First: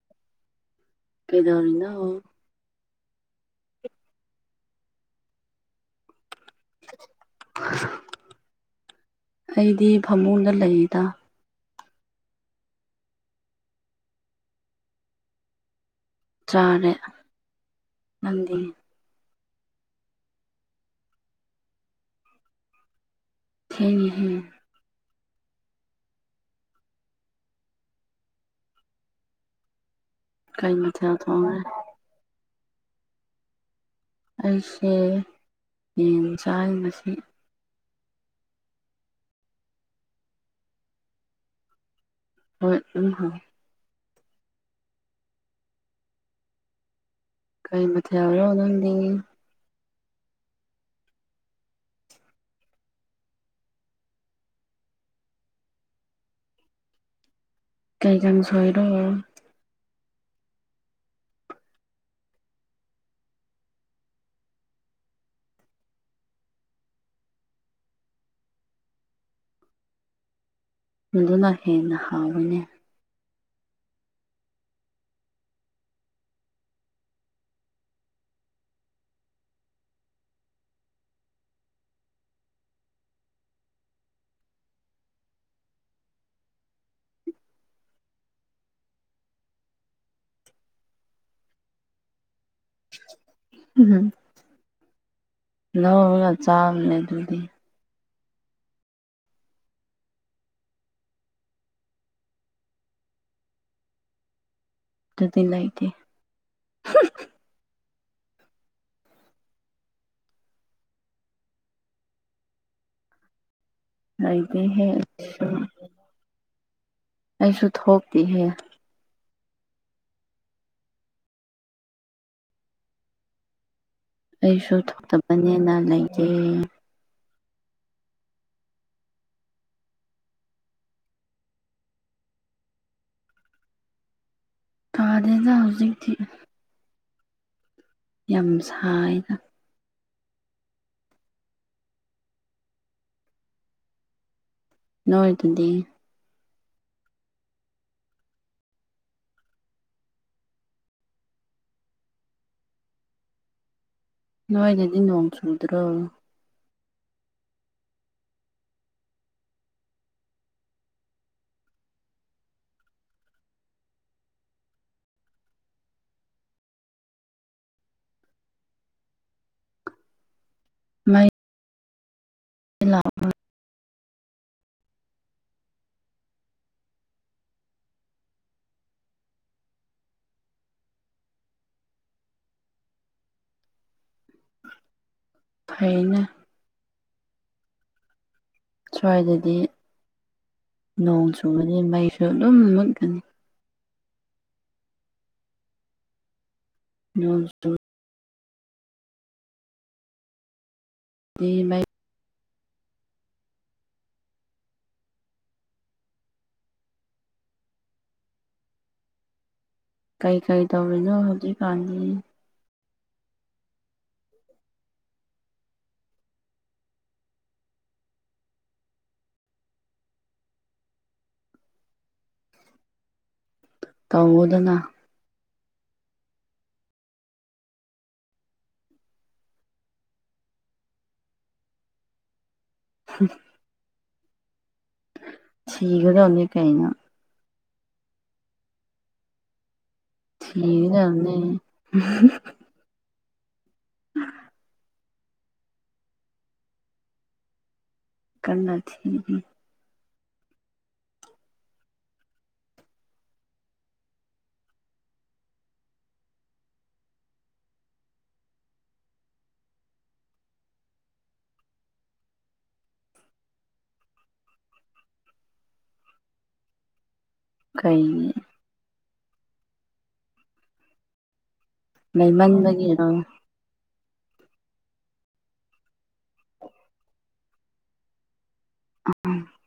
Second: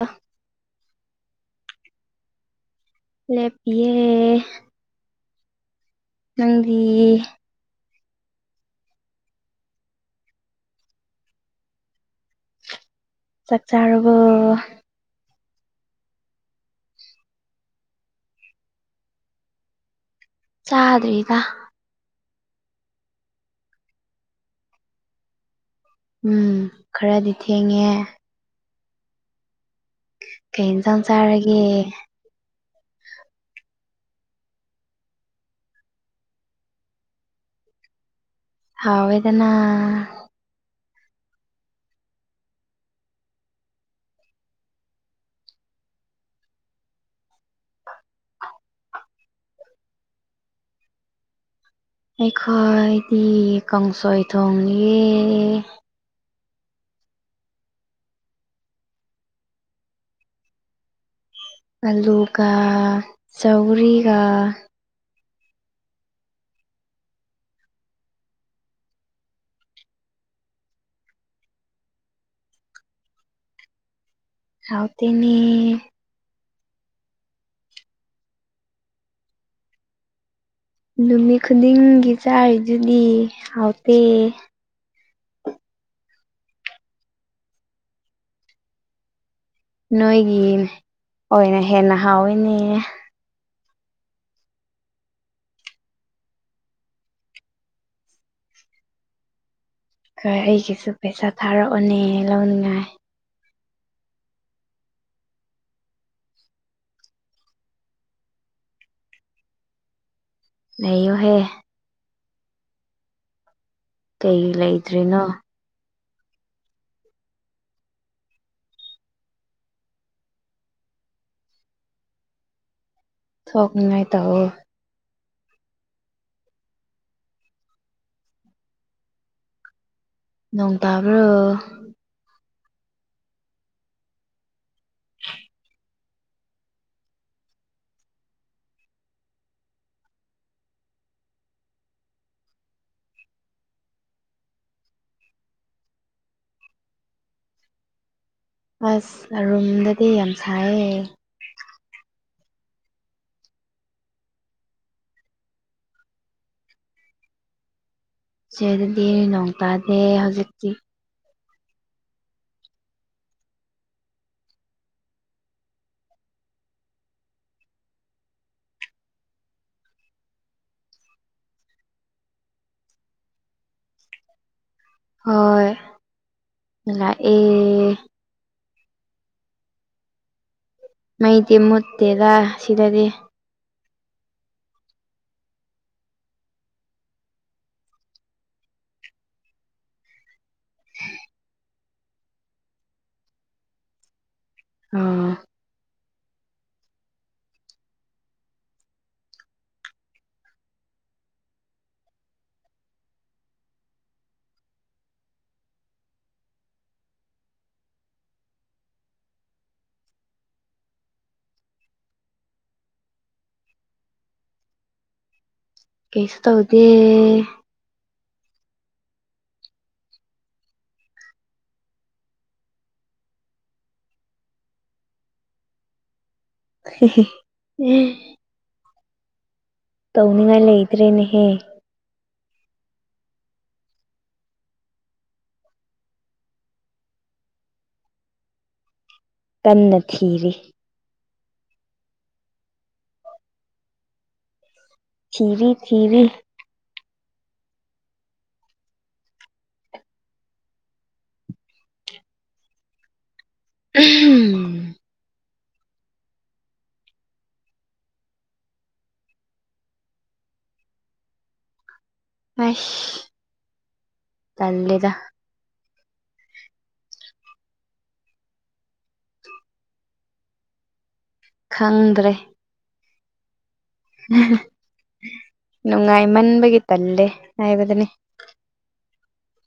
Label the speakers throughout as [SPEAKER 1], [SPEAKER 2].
[SPEAKER 1] INAUDIBLE
[SPEAKER 2] ꯀꯩꯗꯧꯔꯤꯅꯣ
[SPEAKER 1] ꯂꯦꯞꯄꯤꯌꯦ ꯅꯪꯗꯤꯢ
[SPEAKER 2] ꯑꯩꯗꯤ ꯐꯃꯨꯡꯗ ꯂꯩꯗ
[SPEAKER 1] ꯆꯥꯛ ꯆꯥꯔꯕꯣ
[SPEAKER 2] ꯆꯥꯔꯦ ꯅꯪꯗꯤ
[SPEAKER 1] ꯆꯥꯗ꯭ꯔꯤꯗ
[SPEAKER 2] ꯊꯦꯡꯉꯦꯍꯦ
[SPEAKER 1] ꯎꯝ ꯈꯔꯗꯤ ꯊꯦꯡꯉꯦ ꯀꯩ ꯏꯟꯁꯥꯡ
[SPEAKER 2] ꯃꯊꯦꯜ ꯊꯣꯡꯉꯦ
[SPEAKER 1] ꯆꯥꯔꯒꯦ
[SPEAKER 2] ꯑꯩꯁꯦ ꯌꯦꯟ ꯆꯥꯏ ꯉꯁꯤ
[SPEAKER 1] ꯍꯥꯎꯋꯦꯗꯅ
[SPEAKER 2] ꯍꯣꯏ ꯎꯝ ꯍꯥꯎ ꯀꯩ ꯃꯊꯦꯜꯔꯣ ꯅꯪꯗꯤ
[SPEAKER 1] ꯑꯩꯈꯣꯏꯗꯤ ꯀꯥꯡꯁꯣꯏ ꯊꯣꯡꯌꯦ
[SPEAKER 2] ꯀꯩ ꯀꯥꯡꯁꯣꯏꯔꯣ
[SPEAKER 1] ꯑꯂꯨꯒ ꯆꯧꯔꯤꯒ
[SPEAKER 2] ꯑꯗꯨꯅ ꯍꯦꯟꯅ ꯍꯥꯎꯕꯅꯦ
[SPEAKER 1] ꯍꯥꯎꯇꯦꯅꯦ ꯅꯨꯃꯤꯠ ꯈꯨꯗꯤꯡꯒꯤ ꯆꯥꯔꯤꯗꯨꯗꯤ ꯍꯥꯎꯇꯦ ꯅꯣꯏꯒꯤ ꯑꯣꯏꯅ ꯍꯦꯟꯅ ꯍꯥꯎꯋꯦꯅꯦ
[SPEAKER 2] ꯎꯝ [unintelligible] ꯆꯥꯕꯅꯦ ꯑꯗꯨꯗꯤ
[SPEAKER 1] ꯈꯣꯏ ꯑꯩꯒꯤꯁꯨ ꯄꯩꯁꯥ ꯊꯥꯔꯛꯑꯣꯅꯦ ꯂꯧꯅꯤꯡꯉꯥꯏ
[SPEAKER 2] ꯗꯨꯗꯤ ꯂꯩꯇꯦ
[SPEAKER 1] ꯂꯩꯌꯣꯍꯦ ꯀꯩ
[SPEAKER 2] ꯂꯩꯇꯦꯍꯦ
[SPEAKER 1] ꯂꯩꯇ꯭ꯔꯤꯅꯣ
[SPEAKER 2] ꯑꯩꯁꯨ ꯊꯣꯛꯇꯤꯍꯦ
[SPEAKER 1] ꯊꯣꯛꯅꯤꯉꯥꯏ ꯇꯧ
[SPEAKER 2] ꯑꯩꯁꯨ ꯊꯣꯛꯇꯕꯅꯦꯅ ꯂꯩꯇꯦ
[SPEAKER 1] ꯅꯣꯡ ꯇꯥꯕ꯭ꯔꯣ
[SPEAKER 2] ꯇꯥꯗꯦꯗ ꯍꯧꯖꯤꯛꯊꯤ ꯌꯥꯝ ꯁꯥꯏꯗ ꯅꯣꯏ ꯗꯨꯗꯤ
[SPEAKER 1] ꯑꯁ ꯑꯔꯨꯝꯗꯗꯤ ꯌꯥꯝ ꯁꯥꯏꯌꯦ
[SPEAKER 2] ꯅꯣꯏꯗꯗꯤ ꯅꯣꯡ ꯆꯨꯗ꯭ꯔꯣ
[SPEAKER 1] [unintelligible] ꯅꯣꯡ ꯇꯥꯗꯦ ꯍꯧꯖꯤꯛꯇꯤ
[SPEAKER 2] ꯃꯩ [inaudible]
[SPEAKER 1] ꯍꯣꯏ ꯂꯥ ꯑꯦ ꯃꯩꯗꯤ ꯃꯨꯠꯇꯦꯗ ꯁꯤꯗꯗꯤ
[SPEAKER 2] ꯐꯩꯅ ꯁ꯭ꯋꯥꯏꯗꯗꯤ ꯅꯣꯡ ꯆꯨꯕꯅꯤ ꯃꯩꯁꯨ ꯑꯗꯨꯝ ꯃꯨꯠꯀꯅꯤ
[SPEAKER 1] ꯑꯥ
[SPEAKER 2] [inaudible] ꯇꯤ ꯃꯩ ꯀꯩ ꯀꯩ ꯇꯧꯔꯤꯅꯣ ꯍꯧꯖꯤꯛꯀꯥꯟꯗꯤ
[SPEAKER 1] ꯀꯩꯁꯨ ꯇꯧꯗꯦ
[SPEAKER 2] ꯇꯧꯋꯣꯗꯅ
[SPEAKER 1] [unintelligible] ꯇꯧꯅꯤꯡꯉꯥꯏ ꯂꯩꯇ꯭ꯔꯦꯅꯦꯍꯦ
[SPEAKER 2] ꯍꯝ ꯊꯤꯒꯗꯝꯅꯤ ꯀꯩꯅꯣ
[SPEAKER 1] ꯀꯟꯅ ꯊꯤꯔꯤ
[SPEAKER 2] [unintelligible]
[SPEAKER 1] ꯊꯤꯔꯤ ꯊꯤꯔꯤ
[SPEAKER 2] ꯀꯟꯅ ꯊꯤꯔꯤ
[SPEAKER 1] [unintelligible] ꯑꯁ ꯇꯜꯂꯦꯗ
[SPEAKER 2] ꯀꯩꯅꯤ ꯃꯩ
[SPEAKER 1] ꯈꯪꯗ꯭ꯔꯦ
[SPEAKER 2] ꯃꯟꯕꯒꯤꯔꯣ
[SPEAKER 1] ꯅꯨꯡꯉꯥꯏꯃꯟꯕꯒꯤ ꯇꯜꯂꯦ ꯍꯥꯏꯕꯗꯨꯅꯤ
[SPEAKER 2] [inaudible]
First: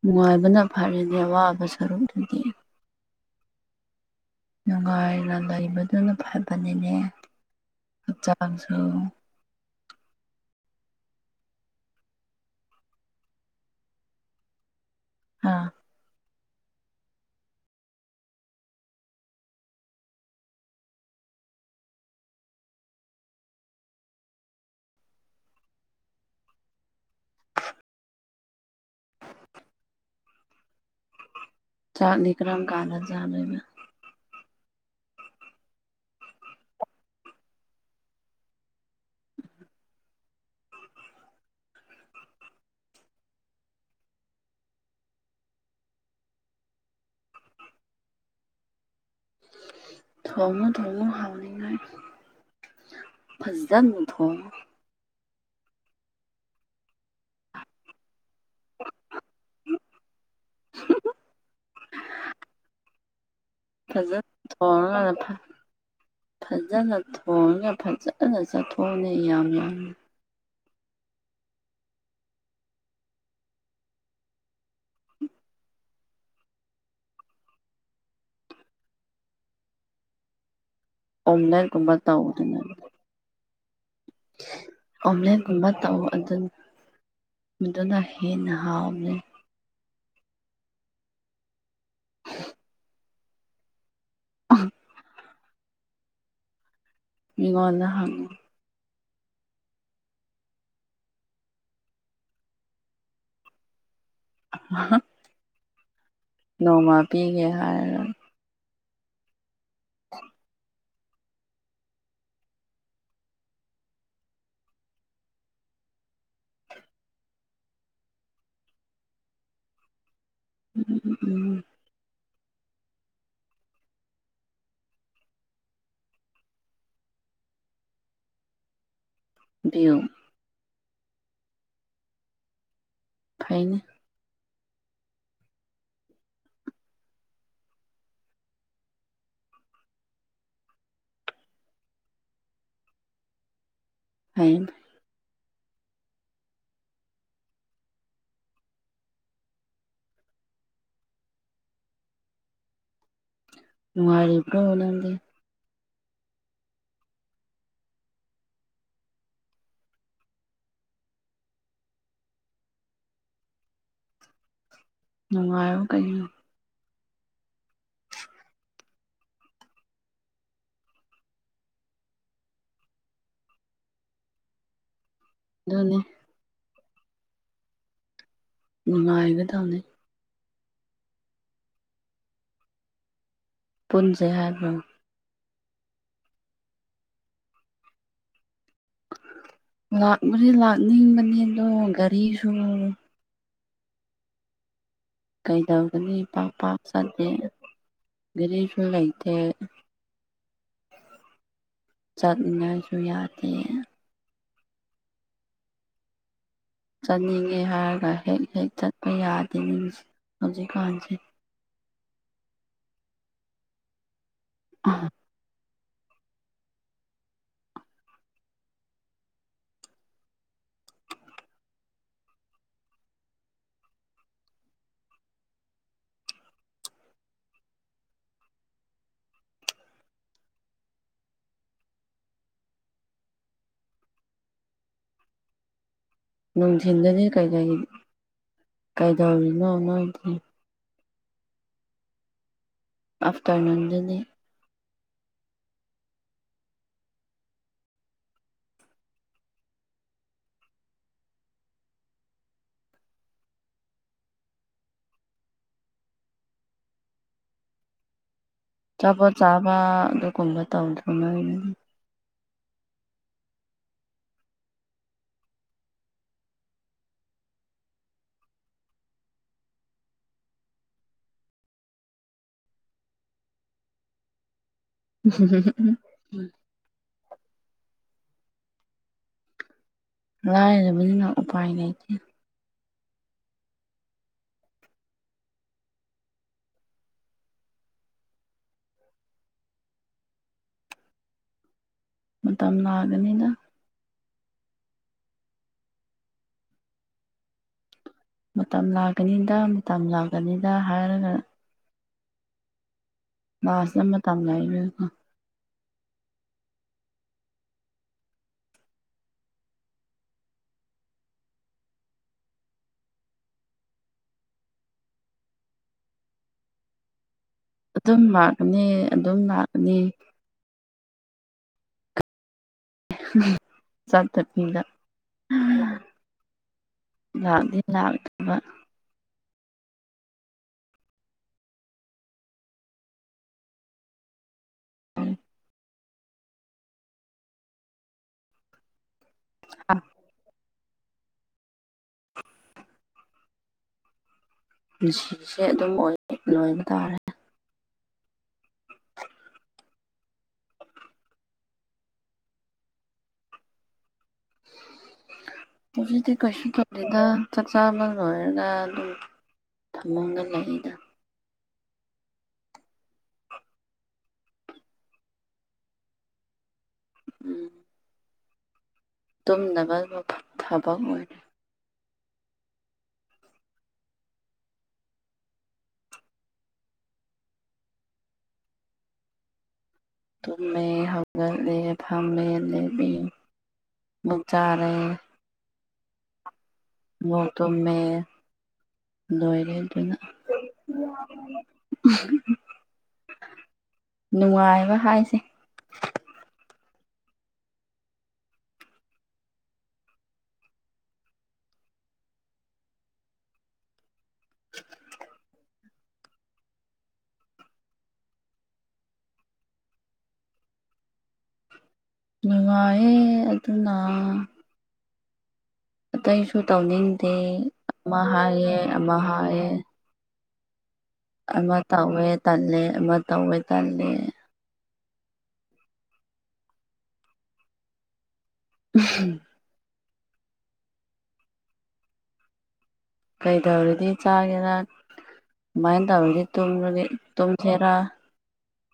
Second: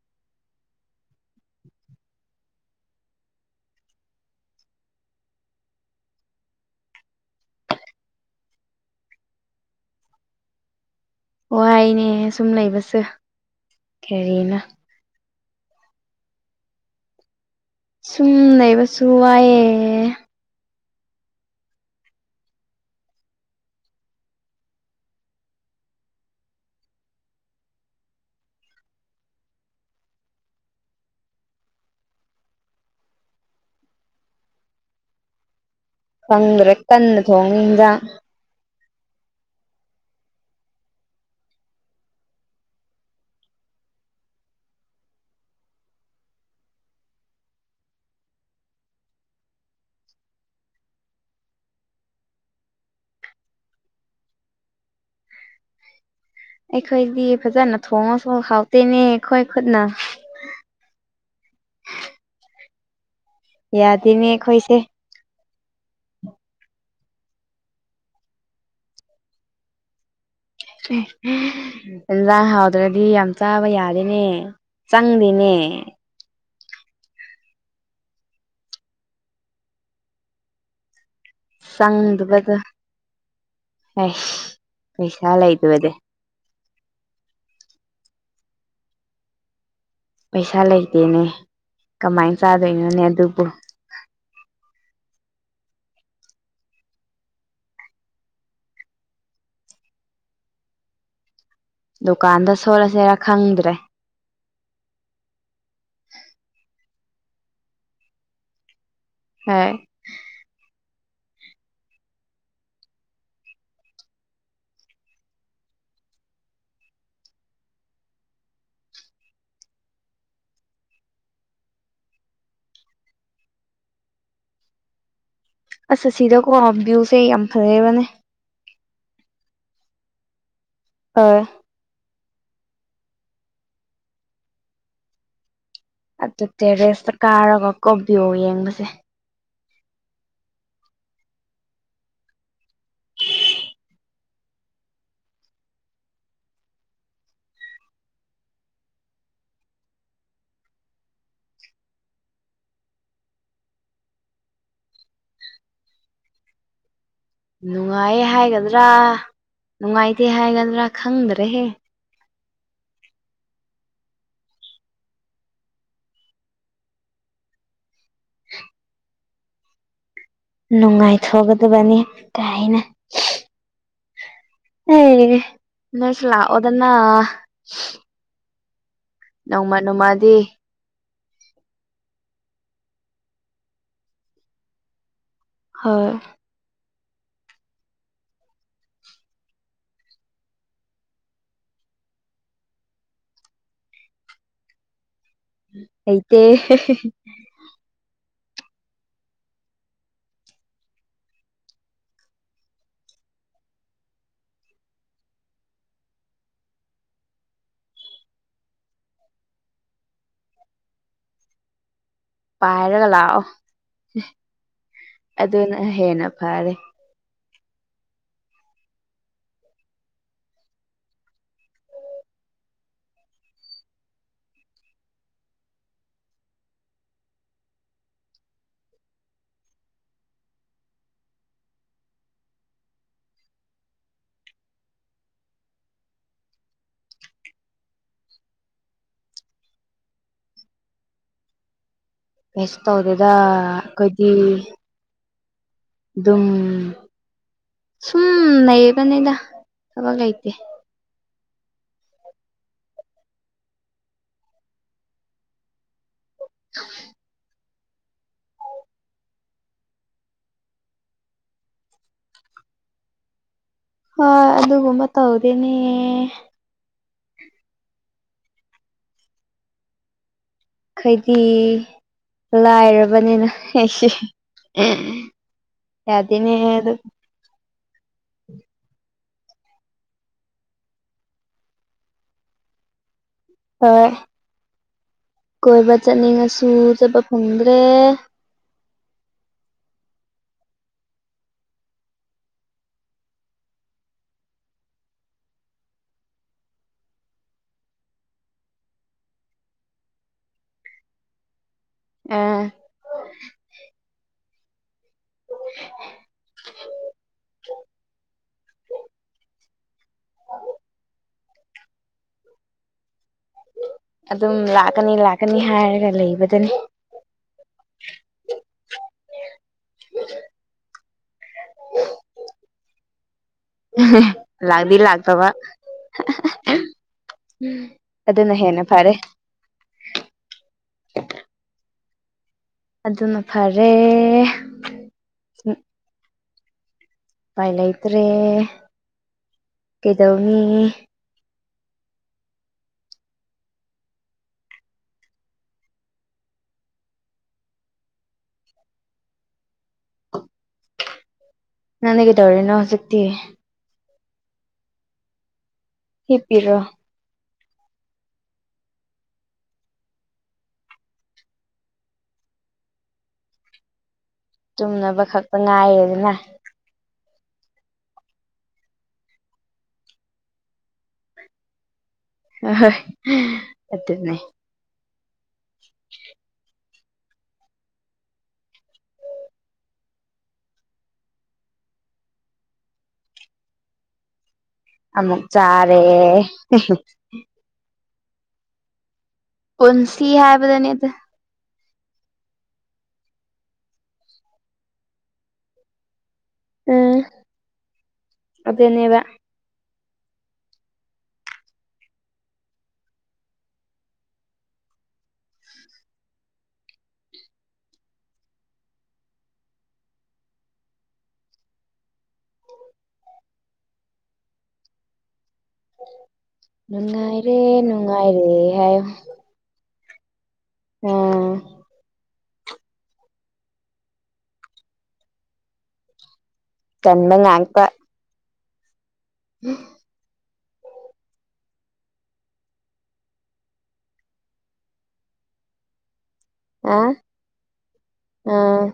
[SPEAKER 2] ꯅꯨꯡꯉꯥꯏꯕꯅ ꯐꯔꯦꯅꯦ ꯑꯋꯥꯕ ꯁꯔꯨꯛꯇꯨꯗꯤ ꯅꯨꯡꯉꯥꯏꯅ ꯂꯩꯕꯗꯨꯅ ꯐꯕꯅꯦꯅꯦ ꯍꯛꯆꯥꯡꯁꯨ
[SPEAKER 1] ꯋꯥꯏꯅꯦ ꯁꯨꯝ ꯂꯩꯕꯁ ꯀꯔꯤꯅꯣ
[SPEAKER 2] ꯍꯥꯥ
[SPEAKER 1] ꯁꯨꯝ ꯂꯩꯕꯁꯨ ꯋꯥꯏꯌꯦ
[SPEAKER 2] [inaudible] ꯆꯥꯛꯅꯤ ꯀ꯭ꯔꯝ ꯀꯥꯟꯗ ꯆꯥꯗꯣꯏꯕ
[SPEAKER 1] ꯈꯪꯗ꯭ꯔꯦ ꯀꯟꯅ ꯊꯣꯡꯉꯤ ꯏꯪꯖꯥꯡ
[SPEAKER 2] [inaudible] ꯊꯣꯡꯉꯨ ꯊꯣꯡꯉꯨ ꯍꯥꯎꯅꯤꯉꯥꯏ ꯐꯖꯟ ꯊꯣꯡꯉꯣ
[SPEAKER 1] ꯑꯩꯈꯣꯏꯗꯤ ꯐꯖꯅ ꯊꯣꯡꯉꯁꯨ ꯍꯥꯎꯇꯦꯅꯦ ꯈꯣꯏ ꯈꯨꯠꯅ
[SPEAKER 2] [unintelligible] ꯐꯖ
[SPEAKER 1] ꯌꯥꯗꯦꯅꯦ ꯑꯩꯈꯣꯏꯁꯦ
[SPEAKER 2] ꯊꯣꯡꯔꯒ ꯐ ꯐꯖꯅ ꯊꯣꯡꯔꯒ ꯐꯖꯅ ꯆꯠꯊꯣꯛꯑꯅꯤ ꯌꯥꯝ ꯌꯥꯝꯅ
[SPEAKER 1] [unintelligible] ꯑꯦꯟꯖꯥꯡ ꯍꯥꯎꯗ꯭ꯔꯗꯤ ꯌꯥꯝ ꯆꯥꯕ ꯌꯥꯗꯦꯅꯦ ꯆꯪꯗꯦꯅꯦ
[SPEAKER 2] ꯑꯣꯝꯂꯦꯠꯀꯨꯝꯕ
[SPEAKER 1] ꯆꯪꯗꯕꯗꯣ
[SPEAKER 2] ꯇꯧꯗꯅ ꯗꯨꯗꯤ
[SPEAKER 1] ꯑꯩꯁ ꯄꯩꯁꯥ ꯂꯩꯇꯕꯗꯤ
[SPEAKER 2] ꯑꯗꯨꯟ ꯃꯗꯨꯅ ꯍꯦꯟꯅ ꯍꯥꯎꯕꯅꯤ
[SPEAKER 1] ꯄꯩꯁꯥ ꯂꯩꯇꯦꯅꯦ ꯀꯃꯥꯏꯟ ꯆꯥꯗꯣꯏꯅꯣꯅꯦ ꯑꯗꯨꯕꯨ
[SPEAKER 2] [unintelligible] ꯃꯤꯉꯣꯟꯗ ꯍꯪꯉꯨ
[SPEAKER 1] ꯗꯨꯀꯥꯟꯗ ꯁꯣꯂꯁꯤꯔ ꯈꯪꯗ꯭ꯔꯦ
[SPEAKER 2] [unintelligible] ꯅꯣꯡꯃ ꯄꯤꯒꯦ ꯍꯥꯏꯔ
[SPEAKER 1] ꯍꯩ
[SPEAKER 2] [inaudible] [unintelligible]
[SPEAKER 1] ꯑꯁ ꯑꯁꯤꯗꯀꯣ ꯚ꯭ꯌꯨꯁꯦ ꯌꯥꯝ ꯐꯖꯩꯕꯅꯦ
[SPEAKER 2] ꯕꯤꯌꯨ
[SPEAKER 1] ꯑꯏ
[SPEAKER 2] ꯐꯩꯅꯦ
[SPEAKER 1] ꯑꯗꯨ ꯇꯦꯔꯦꯁꯇ ꯀꯥꯔꯒ ꯀꯣ ꯕꯤꯌꯨ ꯌꯦꯡꯕꯁꯦ
[SPEAKER 2] ꯍꯩꯃ ꯅꯨꯡꯉꯥꯏꯔꯤꯀꯣ ꯅꯪꯗꯤ
[SPEAKER 1] ꯅꯨꯡꯉꯥꯏ ꯍꯥꯏꯒꯗ꯭ꯔꯥ ꯅꯨꯡꯉꯥꯏꯇꯦ ꯍꯥꯏꯒꯗ꯭ꯔꯥ ꯈꯪꯗ꯭ꯔꯦꯍꯦ
[SPEAKER 2] ꯅꯨꯡꯉꯥꯏꯌꯣ ꯀꯩ
[SPEAKER 1] [unintelligible] ꯅꯨꯡꯉꯥꯏꯊꯣꯛꯒꯗꯕꯅꯤ ꯀꯥꯏꯅ ꯍꯩ
[SPEAKER 2] ꯑꯗꯨꯅꯦ
[SPEAKER 1] ꯅꯣꯏꯁꯨ ꯂꯥꯛꯑꯣꯗꯅꯥ
[SPEAKER 2] ꯅꯨꯡꯉꯥꯏ
[SPEAKER 1] ꯅꯣꯡꯃ ꯅꯣꯡꯃꯗꯤ
[SPEAKER 2] ꯄꯨꯟꯖꯩ ꯍꯥꯏꯒ꯭ꯔꯝ
[SPEAKER 1] ꯍꯣꯏ
[SPEAKER 2] ꯂꯥꯛꯄꯗꯤ ꯂꯥꯛꯅꯤꯡꯕꯅꯤ ꯑꯗꯣ ꯒꯥꯔꯤꯁꯨ ꯀꯩꯗꯧꯒꯅꯤ
[SPEAKER 1] ꯂꯩꯇꯦ
[SPEAKER 2] ꯄꯥꯛ ꯄꯥꯛ ꯆꯥꯠꯇꯦ ꯒꯥꯔꯤꯁꯨ ꯂꯩꯇꯦ ꯆꯠꯅꯤꯡꯉꯥꯏꯁꯨ ꯌꯥꯗꯦ ꯆꯠꯅꯤꯡꯉꯦ ꯍꯥꯏꯔꯒ ꯍꯦꯛ ꯍꯦꯛ ꯆꯠꯄ ꯌꯥꯗꯦꯅꯤ ꯍꯧꯖꯤꯛꯀꯥꯟꯁꯦ
[SPEAKER 1] ꯄꯥꯏꯔꯒ ꯂꯥꯛ ꯑꯣ
[SPEAKER 2] ꯎꯝ
[SPEAKER 1] ꯑꯗꯨꯅ ꯍꯦꯟꯅ ꯐꯔꯦ
[SPEAKER 2] ꯅꯨꯡꯊꯤꯟꯜꯗꯅꯤ ꯀꯩꯀꯩ ꯀꯩꯗꯧꯔꯤꯅꯣ ꯅꯣꯏꯗꯤ
[SPEAKER 1] ꯀꯩꯁꯨ ꯇꯧꯗꯦꯗ
[SPEAKER 2] ꯑꯥꯐꯇꯔꯅꯨꯟꯗꯗꯤ
[SPEAKER 1] ꯑꯩꯈꯣꯏꯗꯤ ꯑꯗꯨꯝ ꯁꯨꯝ ꯂꯩꯕꯅꯤꯗ ꯊꯕꯛ ꯂꯩꯇꯦ [unintelligible]
[SPEAKER 2] ꯆꯥꯄꯣꯠ ꯆꯥꯕ ꯑꯗꯨꯒꯨꯝꯕ ꯇꯧꯗꯉꯥꯏꯔꯤ
[SPEAKER 1] ꯍꯣꯏ ꯑꯗꯨꯒꯨꯝꯕ ꯇꯧꯗꯤꯅꯤ ꯈꯩꯗꯤ ꯂꯥꯏꯔꯕꯅꯤꯅ ꯑꯦ ꯌꯥꯗꯦꯅꯦ [unintelligible]
[SPEAKER 2] ꯂꯥꯏꯔꯕꯅꯤꯅ ꯎꯄꯥꯏ ꯂꯩꯇꯦ
[SPEAKER 1] ꯍꯣꯏ ꯀꯣꯏꯕ ꯆꯠꯅꯤꯡꯉꯁꯨ ꯆꯠꯄ ꯐꯪꯗ꯭ꯔꯦ
[SPEAKER 2] ꯃꯇꯝ ꯅꯥꯒꯅꯤꯅ ꯃꯇꯝ ꯂꯥꯛꯀꯅꯤꯗ ꯃꯇꯝ ꯂꯥꯛꯀꯅꯤꯗ ꯍꯥꯏꯔꯒ
[SPEAKER 1] ꯎꯝ
[SPEAKER 2] ꯃꯥꯁꯅ ꯃꯇꯝ [unintelligible]
[SPEAKER 1] [unintelligible] ꯑꯗꯨꯝ ꯂꯥꯛꯀꯅꯤ ꯂꯥꯛꯀꯅꯤ ꯍꯥꯏꯔꯒ ꯂꯩꯕꯗꯅꯤ
[SPEAKER 2] ꯑꯗꯨꯝ ꯂꯥꯛꯀꯅꯤ ꯑꯗꯨꯝ ꯂꯥꯛꯑꯅꯤ
[SPEAKER 1] [unintelligible]
[SPEAKER 2] ꯎꯝ
[SPEAKER 1] ꯂꯥꯛꯗꯤ ꯂꯥꯛꯇꯕ
[SPEAKER 2] ꯂꯥꯛꯇꯤ ꯂꯥꯛꯇꯕ
[SPEAKER 1] ꯑꯗꯨꯅ ꯍꯦꯟꯅ ꯐꯔꯦ ꯑꯗꯨꯅ ꯐꯔꯦ ꯎꯄꯥꯏ ꯂꯩꯇ꯭ꯔꯦ
[SPEAKER 2] ꯄꯨꯟꯁꯤꯁꯦ
[SPEAKER 1] ꯀꯩꯗꯧꯅꯤ
[SPEAKER 2] ꯄꯨꯟꯁꯤꯁꯦ ꯑꯗꯨꯝ ꯑꯣꯏ ꯂꯣꯏꯕ ꯇꯥꯔꯦ
[SPEAKER 1] ꯅꯪꯗꯤ ꯀꯩꯗꯧꯔꯤꯅꯣ ꯍꯧꯖꯤꯛꯇꯤ
[SPEAKER 2] ꯍꯧꯖꯤꯛꯇꯤ ꯀꯩꯁꯨ
[SPEAKER 1] ꯍꯤꯞꯄꯤꯔꯣ
[SPEAKER 2] ꯇꯧꯗꯦ ꯗꯦꯗ ꯆꯥꯛ ꯆꯥꯕ ꯂꯣꯏꯔꯒ ꯑꯗꯨꯝ ꯊꯝꯃꯨꯡꯗ ꯂꯩꯗ
[SPEAKER 1] ꯇꯨꯝꯅꯕ ꯈꯛꯇ ꯉꯥꯏꯔꯦꯗꯅ
[SPEAKER 2] ꯎꯝ ꯇꯨꯝꯅꯕ ꯃ ꯊꯕꯛ ꯑꯣꯏꯔꯦ
[SPEAKER 1] ꯑꯍꯣꯏ ꯑꯗꯨꯅꯦ [inaudible]
[SPEAKER 2] ꯇꯨꯝꯃꯦ ꯍꯧꯒꯠꯂꯦ ꯐꯝꯃꯦ ꯂꯦꯃꯤ ꯃꯨꯛ ꯆꯥꯔꯦ
[SPEAKER 1] ꯃꯨꯛ ꯆꯥꯔꯦ
[SPEAKER 2] ꯃꯣꯛ ꯇꯨꯝꯃꯦ ꯂꯣꯏꯔꯦ ꯑꯗꯨꯅ
[SPEAKER 1] ꯄꯨꯟꯁꯤ ꯍꯥꯏꯕꯗꯨꯅꯤ ꯑꯗꯨ
[SPEAKER 2] ꯅꯨꯡꯉꯥꯏꯕ ꯍꯥꯏꯁꯦ
[SPEAKER 1] ꯑ ꯑꯗꯅꯦꯕ
[SPEAKER 2] [inaudible] ꯅꯨꯡꯉꯥꯏꯌꯦ ꯑꯗꯨꯅ ꯑꯇꯩꯁꯨ ꯇꯧꯅꯤꯡꯗꯦ
[SPEAKER 1] ꯅꯨꯡꯉꯥꯏꯔꯦ
[SPEAKER 2] ꯑꯃ
[SPEAKER 1] ꯅꯨꯡꯉꯥꯏꯔꯦ
[SPEAKER 2] ꯍꯥꯏꯌꯦ
[SPEAKER 1] ꯍꯥꯏꯌꯣ
[SPEAKER 2] ꯑꯃ ꯍꯥꯏꯌꯦ
[SPEAKER 1] ꯑꯣ
[SPEAKER 2] ꯑꯃ ꯇꯧꯋꯦ ꯇꯜꯂꯦ ꯑꯃ ꯇꯧꯋꯦ ꯇꯜꯂꯦ
[SPEAKER 1] ꯇꯟꯕ ꯉꯥꯛꯄ
[SPEAKER 2] [unintelligible]
[SPEAKER 1] [inaudible]
[SPEAKER 2] ꯀꯩꯗꯧꯔꯗꯤ ꯆꯥꯒꯦꯔꯥ ꯀꯃꯥꯏꯟ ꯇꯧꯔꯗꯤ
[SPEAKER 1] ꯑ
[SPEAKER 2] ꯇꯨꯝꯔꯗꯤ ꯇꯨꯝꯁꯦꯔꯥ
[SPEAKER 1] ꯑꯥ